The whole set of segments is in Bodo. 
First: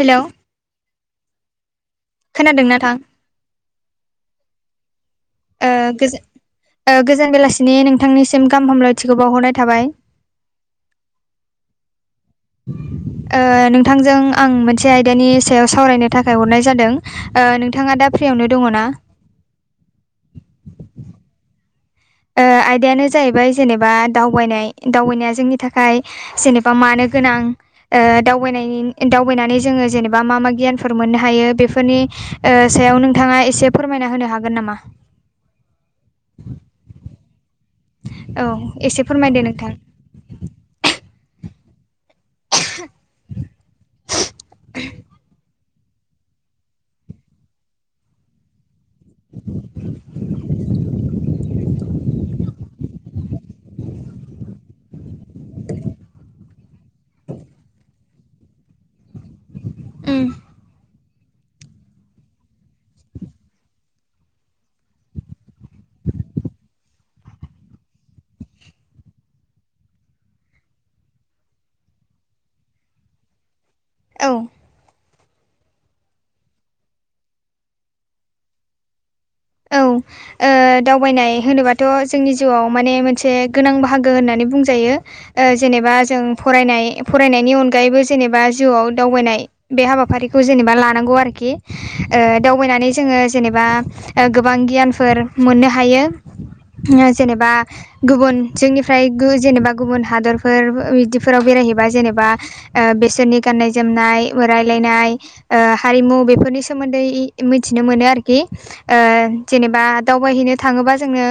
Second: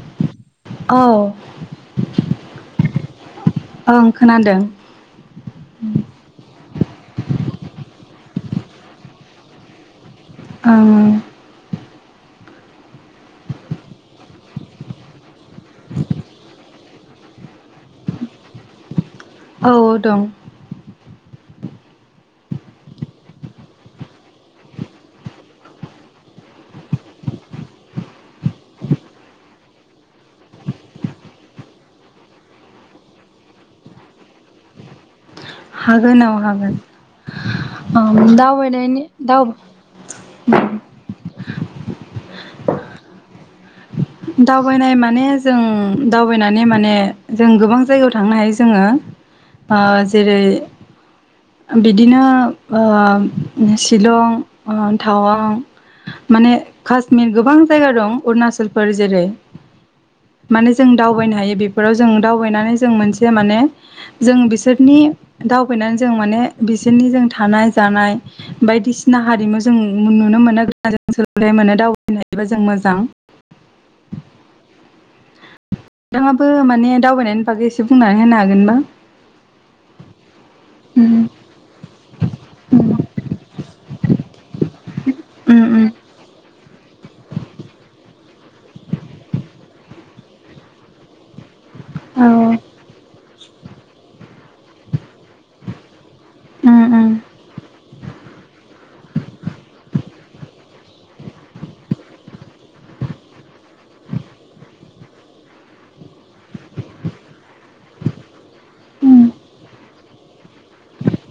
हेल' औ खोनादों ना थां ओं खोनादों ओ गोजो ओ गोजान बेलासिनि नोंथांनिसिम गाहाम हामलायथिखौ बावहरनाय थाबाय। ओं ओ नोंथांजों आं मोनसे आयदानि सायाव सावरायनो थाखाय हरनाय जादों। ओ नोंथाङा दा फ्रियावनो दङ ना? औ दं ओ आयदायानो जाहैबाय जेनेबा दावबायनाय दावबायनाया जोंनि थाखाय जेनेबा मानो गोनां ओ दावबायनायनि दावबायनानै जोङो जेनेबा मा मा गियानफोर मोननो हायो बेफोरनि ओ सायाव नोंथाङा एसे फोरमायना होनो हागोन नामा हागोन औ हागोन औ दावबायनायनि एसे फोरमायदो नोंथां उम बुंथिगिरिनि जेबो खोनानो मोननाय जायाखै दावबायनाय माने जों दावबायनानै माने जों गोबां जायगायाव थांनो हायो जोङो जेरै बिदिनो शिलं टावां माने काश्मिर गोबां जायगा दं अरुणचल फोर जेरै ओ माने जों दावबायनो हायो बेफोराव जों दावबायनानै जों मोनसे माने जों बिसोरनि दावबायनानै जों माने बिसोरनि जों थानाय जानाय बायदिसिना हारिमु जों नुनो मोनो ग जों सोल मोनो दावबायनो हायोबा जों मोजां औ नोंथाङाबो माने दावबायनायनि बागै एसे बुंनानै होनो हागोनबा औ उम दावबायनाय होनोबाथ' जोंनि जिउआव माने मोनसे गोनां बाहागो होननानै बुंजायो उम उम जेनेबा जों फरायनाय फरायनायनि अनगायैबो जेनेबा जिउआव दावबायनाय बे हाबाफारिखौ जेनेबा लानांगौ आरोखि दावबायनानै जोङो जेनेबा गोबां गियानफोर मोननो हायो जेनेबा गुबुन जोंनिफ्राय जेनेबा गुबुन हादरफोर बिदिफोराव बेरायहैबा जेनेबा बेसोरनि गाननाय जोमनाय रायलायनाय हारिमु बेफोरनि सोमोन्दै मिथिनो मोनो आरोखि जेनेबा दावबायहैनो थाङोबा जोंनो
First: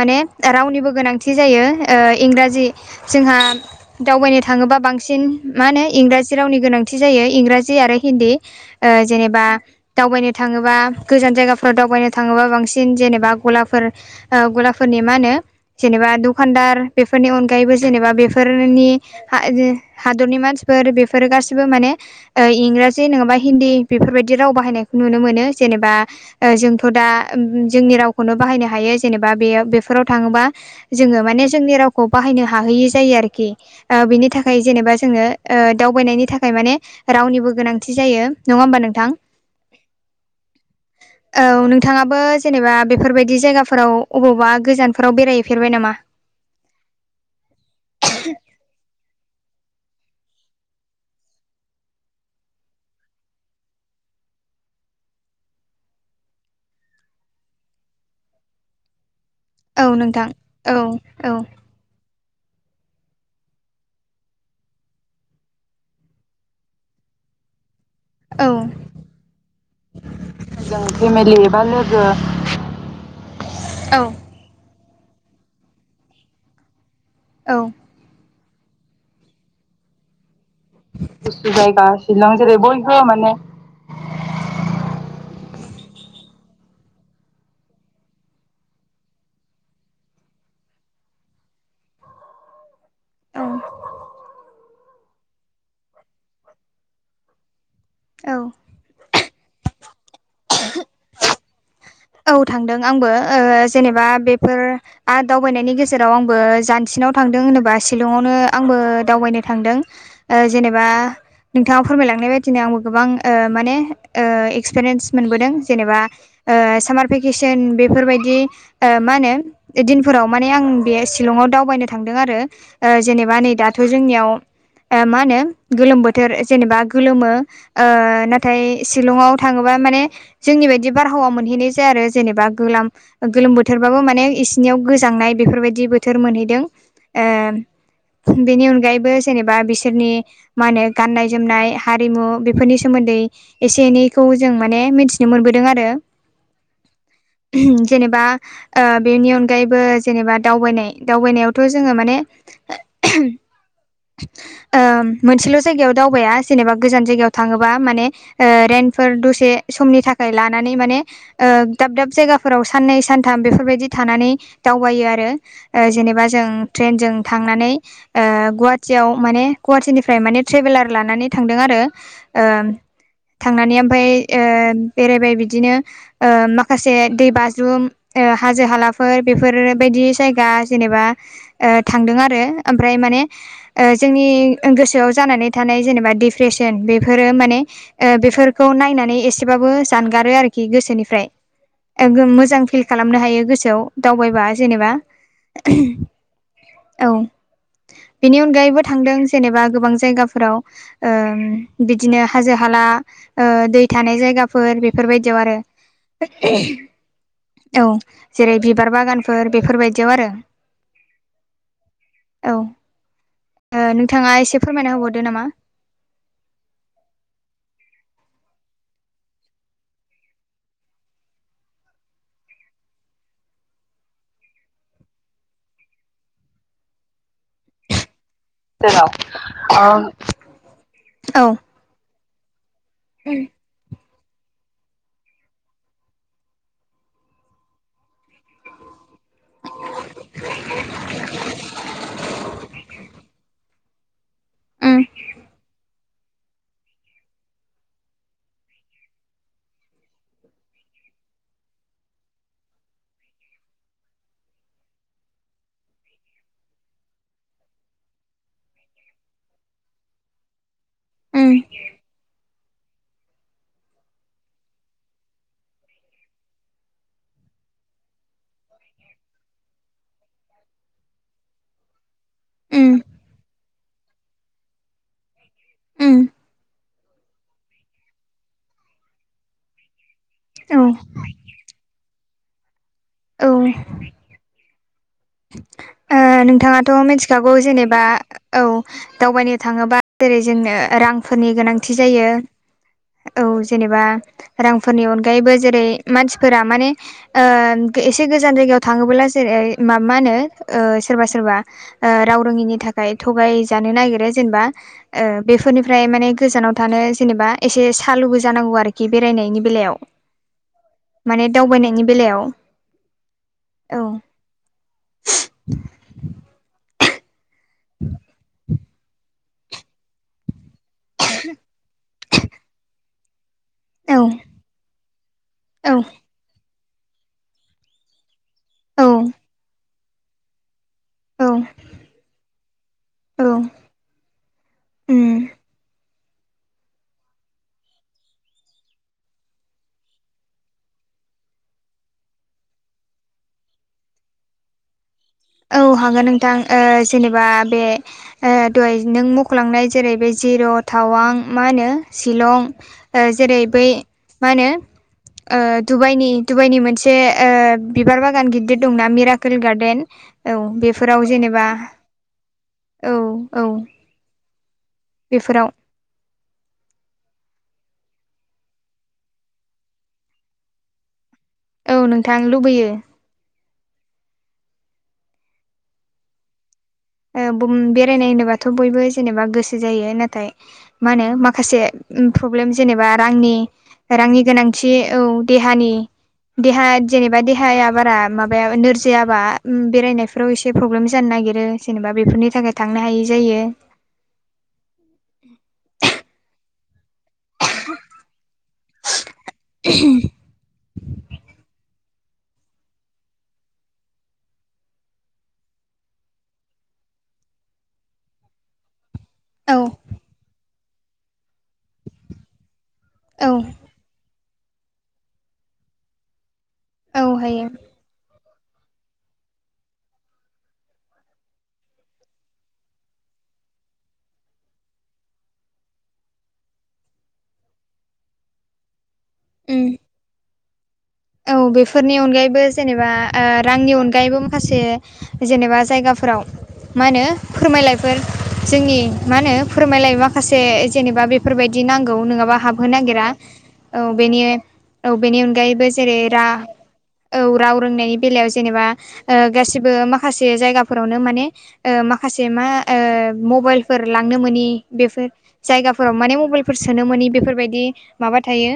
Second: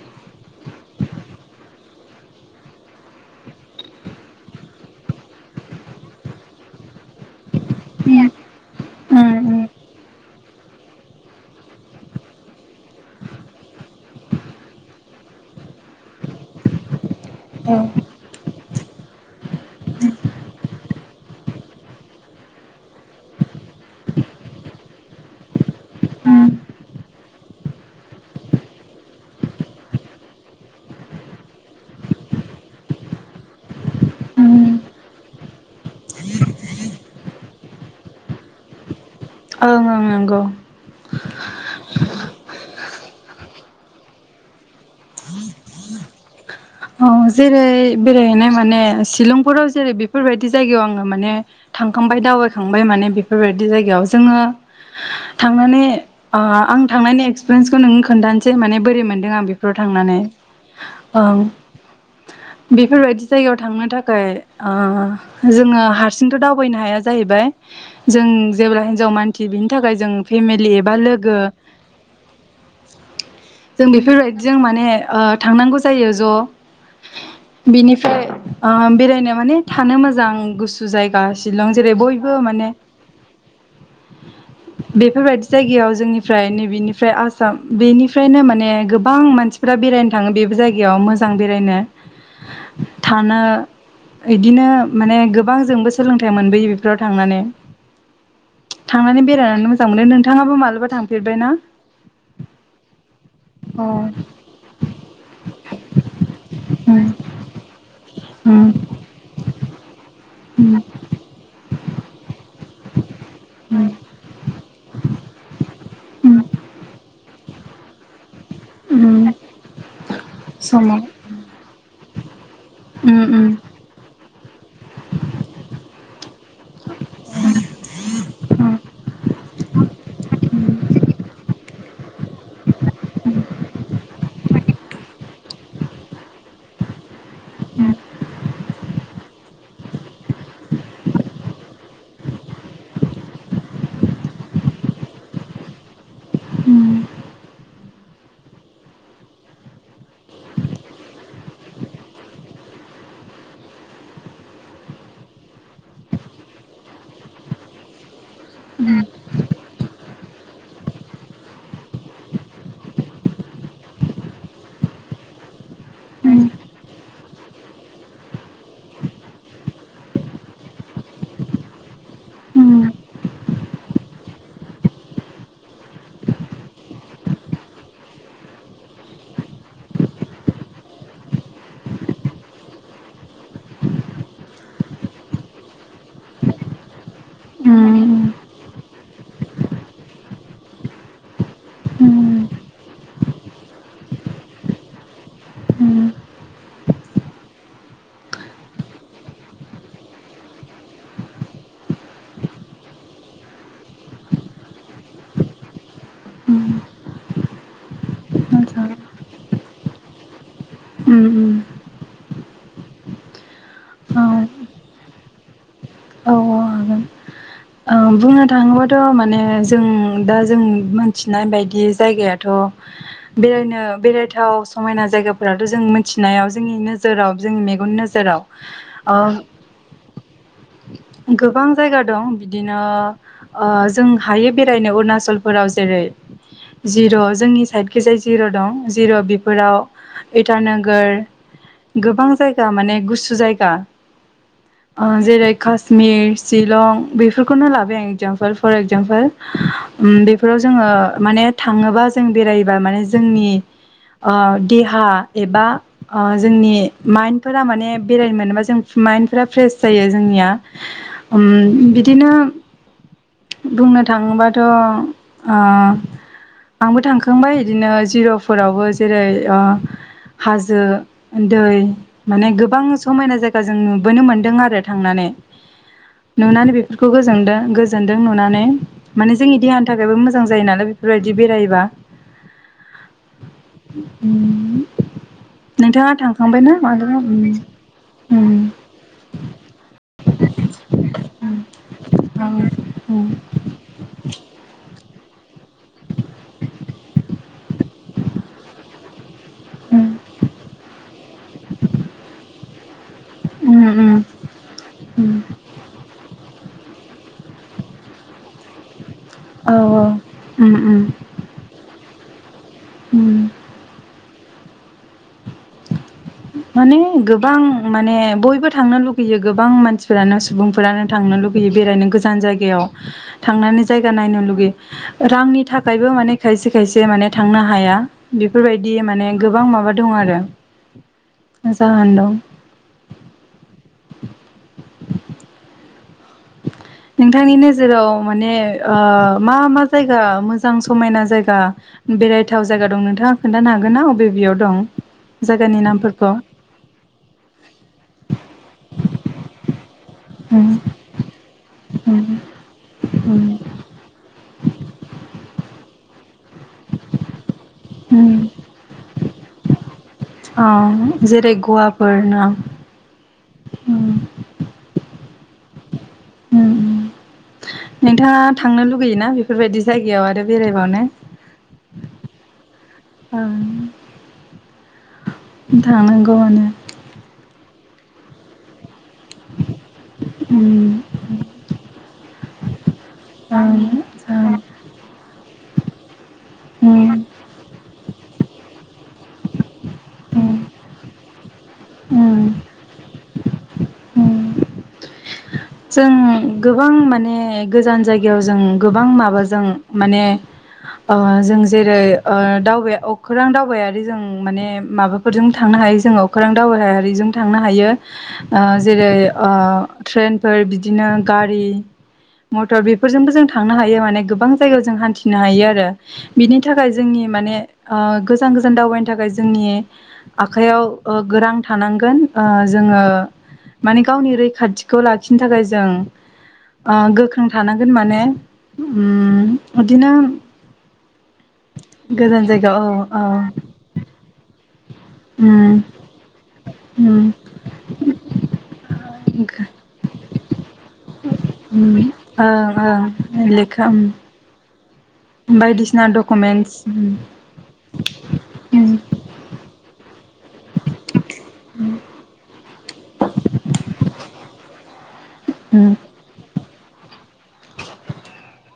माने रावनिबो गोनांथि जायो इंराजि जोंहा दावबायनो थाङोबा बांसिन मा होनो इंराजि रावनि गोनांथि जायो इंराजि आरो उम हिन्दी उम जेनेबा दावबायनो थाङोबा गोजान जायगा फोराव दावबायनो थाङोबा बांसिन जेनेबा गलाफोर गलाफोरनि मा होनो जेनेबा दखानदार बेफोरनि अनगायैबो जेनेबा बे फोरनि हादरनि मानसिफोर बेफोरो गासिबो माने इंराजि नङाबा हिन्दी बेफोरबायदि राव बाहायनायखौ नुनो मोनो जेनेबा जोंथ' दा जोंनि रावखौनो बाहायनो हायो जेनेबा बे बेफोराव थाङोबा जोङो माने जोंनि रावखौ बाहायनो हाहैयि जायो आरोखि ओ बिनि थाखाय उम जेनेबा जोङो ओ दावबायनायनि थाखाय माने रावनिबो गोनांथि जायो नङा होमबा नोंथां? ओं ओं नोंगौ। औ नोंथाङाबो जेनेबा बेफोरबायदि जायगाफोराव अबावबा गोजानफोराव बेरायहैफेरबाय नामा? औ जेरै बेरायहैनाय माने शिलंफोराव जेरै बेफोरबायदि जायगायाव आङो माने थांखांबाय दावबायखांबाय माने बेफोरबायदि जायगायाव जोङो थांनानै ओ आं थांनायनि एक्सपिरियेन्सखौ नोंनो खोन्थानोसै माने बोरै मोनदों आं बेखौ बो औ थांनानै, नोंथां औ औ ओं। बेफोरबायदि जायगायाव थांनो थाखाय ओ जोङो हारसिंथ' दावबायनो हाया जाहैबाय जों औ जेब्ला हिनजाव मानसि बिनि थाखाय जों फेमिलि एबा लोगो [inaudible] बुंथिगिरिनि जेबो खोनानो मोननाय जायाखै जों बेफोरबायदिजों माने थांनांगौ जायो ज' औ बिनिफ्राय बेरायनो माने थानो मोजां गुसु जायगा गुसु शिलं जायगा जेरै शिलं बयबो जेरै माने बयबो माने बेफोरबायदि जायगायाव जोंनिफ्राय नैबेनिफ्राय आसाम बेनिफ्रायनो माने गोबां मानसि जा बेरायनो थाङो बेबो जायगायाव मोजां बेरायनो थानो औ बिदिनो माने गोबां जोंबो सोलोंथाइ मोनबोयो बेफोराव थांनानै औ। थांनानै बेरायनानै मोजां मोनो नोंथाङाबो मालाबा थांफेरबाय ना? औ थांदों आंबो ओ औ जेनेबा बेफोर आ दावबायनायनि गेजे जेराव आंबो जानसिनाव थांदों होनोबा शिलंआवनो आंबो दावबायनो थांदों। ओ जेनेबा नोंथाङा फोरमायलांनाय बायदि दिनै आंबो गोबां ओ माने ओ एक्सपिरियेन्स मोनबोदों जेनेबा ओ थिसियेन बेफोरबादि ओ मा होनो ए दिनफोराव माने आं बेहाय शिलंआव दावबायनो थांदों आरो ओ जेनेबा नै दाथ' जोंनियाव ओ मा होनो गोलोम बोथोर जेनेबा गोलोमो ओ नाथाय शिलंआव थाङोबा माने जोंनि बायदि बारहावा मोनहैनाय जाया आरो जेनेबा गोलाम गोलोम बोथोरबाबो माने इसिनियाव गोजांनाय बेफोरबायदि बोथोर मोनहैदों, ओ बेनि अनगायैबो जेनेबा बिसोरनि मा होनो गाननाय जोमनाय हारिमु बेफोरनि सोमोन्दै एसे एनैखौ जों माने मिन्थिनो मोनबोदों आरो। जेनेबा ओ बेनि अनगायैबो जेनेबा दावबायनाय दावबायनायावथ' जोङो माने [inaudible] ओ मोनसेल' जायगायाव दावबायाया जेनेबा गोजान जायगायाव थाङोबा माने रेन्टफोर दसे समनि थाखाय लानानै माने ओ दाब दाब जायगाफोराव साननै सानथाम बेफोरबायदि थानानै दावबायो आरो। ओ जेनेबा जों ट्रेनजों थांनानै ओ गुवाहाटियाव माने गुवाहाटिनिफ्राय माने ट्रेभेलार लानानै थांदों आरो। ओ थांनानै ओमफाय ओ बेरायबाय बिदिनो ओ माखासे दै बाज्रुम ओ हाजो हालाफोर बेफोरबायदि जायगा जेनेबा ओ थांदों आरो ओमफ्राय माने ओ जोंनि गोसोआव जानानै थानाय जेनेबा डिप्रेसन बेफोरो माने ओ बेफोरखौ नायनानै एसेबाबो जानगारो आरोखि गोसोनि फ्राय ओ मोजां फिल खालामनो हायो गोसोआव दावबायबा जेनेबा औ। बिनि अनगायैबो थांदों जेनेबा गोबां जायगाफोराव ओ बिदिनो हाजो हाला ओ दै थानाय जायगाफोर बेफोरबायदियाव आरो। औ जेरै बिबार बागानफोर बेफोरबायदियाव आरो। उम उम। औ ओ नोंथाङा एसे फोरमायना होबावदो नामा? औ हागोन बुंनो थाङोबाथ' माने जों दा जों मोनथिनाय बायदि जायगायाथ' बेरायनो बेरायथाव समायना जायगाफोराथ' जों मिथिनायाव जोंनि नोजोराव जोंनि मेगननि नोजोराव ओ [unintelligible] ओ गोबां जायगा दं बिदिनो ओ जों हायो बेरायनो अरुणाचलफोराव जेरै जिर' जोंनि साइदखैजाय जिर' दं जिर' बेफोराव इटानोगोर गोबां जायगा माने गुसु जायगा उम ओ जेरै मिर शिलं बेफोरखौनो लाबाय आं एक्जामपोल फर एक्जामपोल उम बेफोराव जोङो माने थाङोबा जों बेरायोबा माने जोंनि आ दिहा एबा ओ जोंनि माइन्डफोरा माने बेरायनो मोनोबा जों माइन्न्दफोरा फ्रेस जायो जोंनिया। उम बिदिनो बुंनो थाङोबाथ' ओ आंबो थांखांबाय बिदिनो जिर'फोरावबो जेरै ओ हाजो दै माने गोबां उम समायना जायगा जों नुबोनो मोनदों आरो थांनानै। उम। नुनानै बेफोरखौ गोजोदों गोजोनदों नुनानै, माने जोंनि देहानि थाखायबो मोजां जायो औ नालाय बेफोरबायदि बिदि बेरायोबा औ उम नोंथाङाथ' उम मिथिखागौ जेनेबा उम औ दावबायनो थाङोबा जेरै जोंनो रांफोरनि गोनांथि जायो उम उम औ जेनेबा रांफोरनि अनगायैबो जेरै मानसिफोरा माने ओ बे एसे गोजान जायगायाव थाङोबोला जेरै म मा होनो सोरबा सोरबा राव रोङिनि था खाय थगाय उम जानो उम नागिरो जेनेबा उम बेफोरनिफ्राय माने गोजानाव थानो जेनेबा एसे सालुबो जानांगौ आरोखि बेरायनायनि औ बेलायाव। औ उम उम माने दावबायनायनि बेलायाव, उम औ। माने गोबां माने बयबो थांनो लुगैयो गोबां मानसि फोरानो सुबुंफोरानो थांनो लुुबैयो बेरायनो गोजान जायगायाव। थांनानै जायगा औ नायनो लुगैयो। रांनि औ थाखायबो माने खायसे खायसे माने थांनो हाया। बेफोरबायदि औ माने गोबां माबा दं आरो, औ जाहोन दं। औ। उम नोंथांनि नोजोराव माने मा मा जायगा मोजां समायना जायगा बेरायथाव जायगा दं नोंथाङा खोनन्थानो हागोन ना अबे बेयाव दं? जायगानि औ हागोन नामफोरखौ नोंथां ओ जेनेबा बे दहाय नों मख लांनाय जेरै बे जिर', उम थावां मा होनो उम शिलं जेरै बै मा होनो दुबाइनि डुबाइनि मोनसे बिबार बागान गिदिर दंना मिराकेल गार्डेन औ अ बेफोराव जेरै जेनेबा गवाफोर न'? औ औ। बेफोराव उम उम नोंथाङा थांनो लुगैयोना बेफोरबायदि जायगायाव आरो बेरायबावनो? औ नोंथां लुबैयो। उम। थांनांगौआनो। ओम बुम बेरायनाय होनोबाथ' बयबो जेनेबा गोसो जायो नाथाय उम मा होनो माखासे प्रब्लेम जेनेबा रांनि उम ओं रांनि गोनांथि औ देहानि देहा जेनेबा देहाया बारा माबाया नोरजि जैयाबा ओं बेरायनायफोराव उम एसे प्रब्लेम जानो नागिरो जेनेबा बेफोरनि उम थाखाय थांनो हायै जायो। उम जों गोबां माने गोजान जायगायाव जों गोबां माबाजों माने ओ जों जेरै ओ दावबाय अखोरां दावबायारि जों माने माबाफोरजों थांनो हायो जोङो अखोरां दावबायारिजों थांनो हायो। ओ जेरै ओ औ ट्रेनफोर बिदिनो गारि मटर बेफोरजोंबो जों औ थांनो हायो माने गोबां जायगायाव जों हान्थिनो हायो आरो। बिनि थाखाय औ जोंनि माने हायो गोजान गोजान दावबायनो थाखाय जोंनि आखाइयाव गो रां थानांगोन जोङो माने गावनि रैखाथिखौ ला [unintelligible] थाखाय जों ओ गोख्रों थानांगोन माने। उम उम बिदिनो औ बेफोरनि गोजान अनगायैबो जायगायाव जेनेबा औ औ रांनि अनगायैबो माखासे जेनेबा उम जायगाफोराव मा होनो उम फोरमायलायफोर जोंनि मा होनो फोरमायलायो माखासे जेनेबा बेफोरबायदि उम नांगौ नङाबा ओं हाबहोनो ओं नागिरा। लेखा औ बेनि औ बेनि अनगायैबो बायदिसिना जेरै रा डकुमेन्टस उम औ राव रोंनायनि बेलायाव जेनेबा उम ओ गासिबो माखासे जायगाफोरावनो माने ओ माखासे मा ओ मबाइलफोर लांनो मोनि बेफोर जायगाफोराव माने मबाइल सोनो मोनि बेफोरबायदि माबा थायो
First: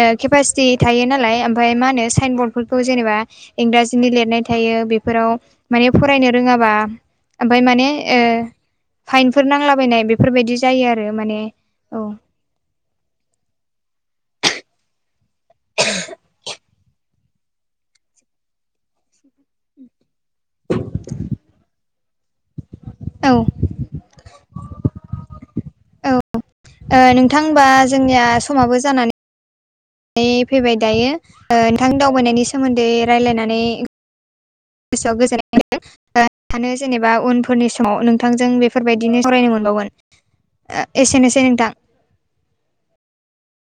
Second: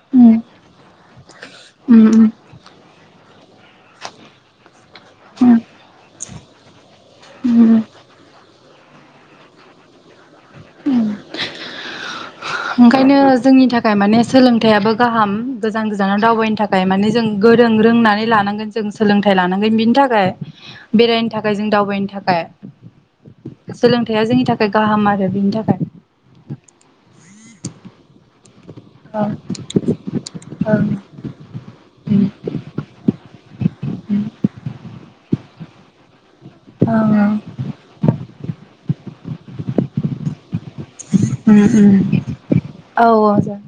ओ उम केपासिटि थायो नालाय ओमफ्राय मा होनो साइ उम बदफोरखौ जेनेबा इंराजिनि लिरनाय थायो बे फोराव उम माने फरायनो रोङाबा ओमफाय उम माने ओ फाइनफोर नांलाबायनाय बेफोरबायदि जायो आरो माने औ। ओंखायनो जोंनि थाखाय माने सोलोंथाइयाबो गाहाम गोजान गोजानाव दावबायनो था खाय माने जों गोरों रोंनानै लानांगोन जों सोलोंथाइ लानांगोन बिनि थाखाय बेरायनो थाखाय जों दावबायनो थाखाय। औ सोलोंथायाइया जोंनि थाखाय गाहाम आरो बिनि थाखाय। औ ओ नोंथां होमबा जोंनिया समाबो जानानै औ फैबाय ओं दायो नोंथांनि उम दावबायनायनि सोमोन्दै रायलायनानै गोसोआव गोजोननाय [unintelligible] सानो औ जेनेबा उनफोरनि समाव नोंथांजों बेफोरबायदिनो फरायनो मोनबावगोन। एसेनोसै नोंथां। औ औ जागोन।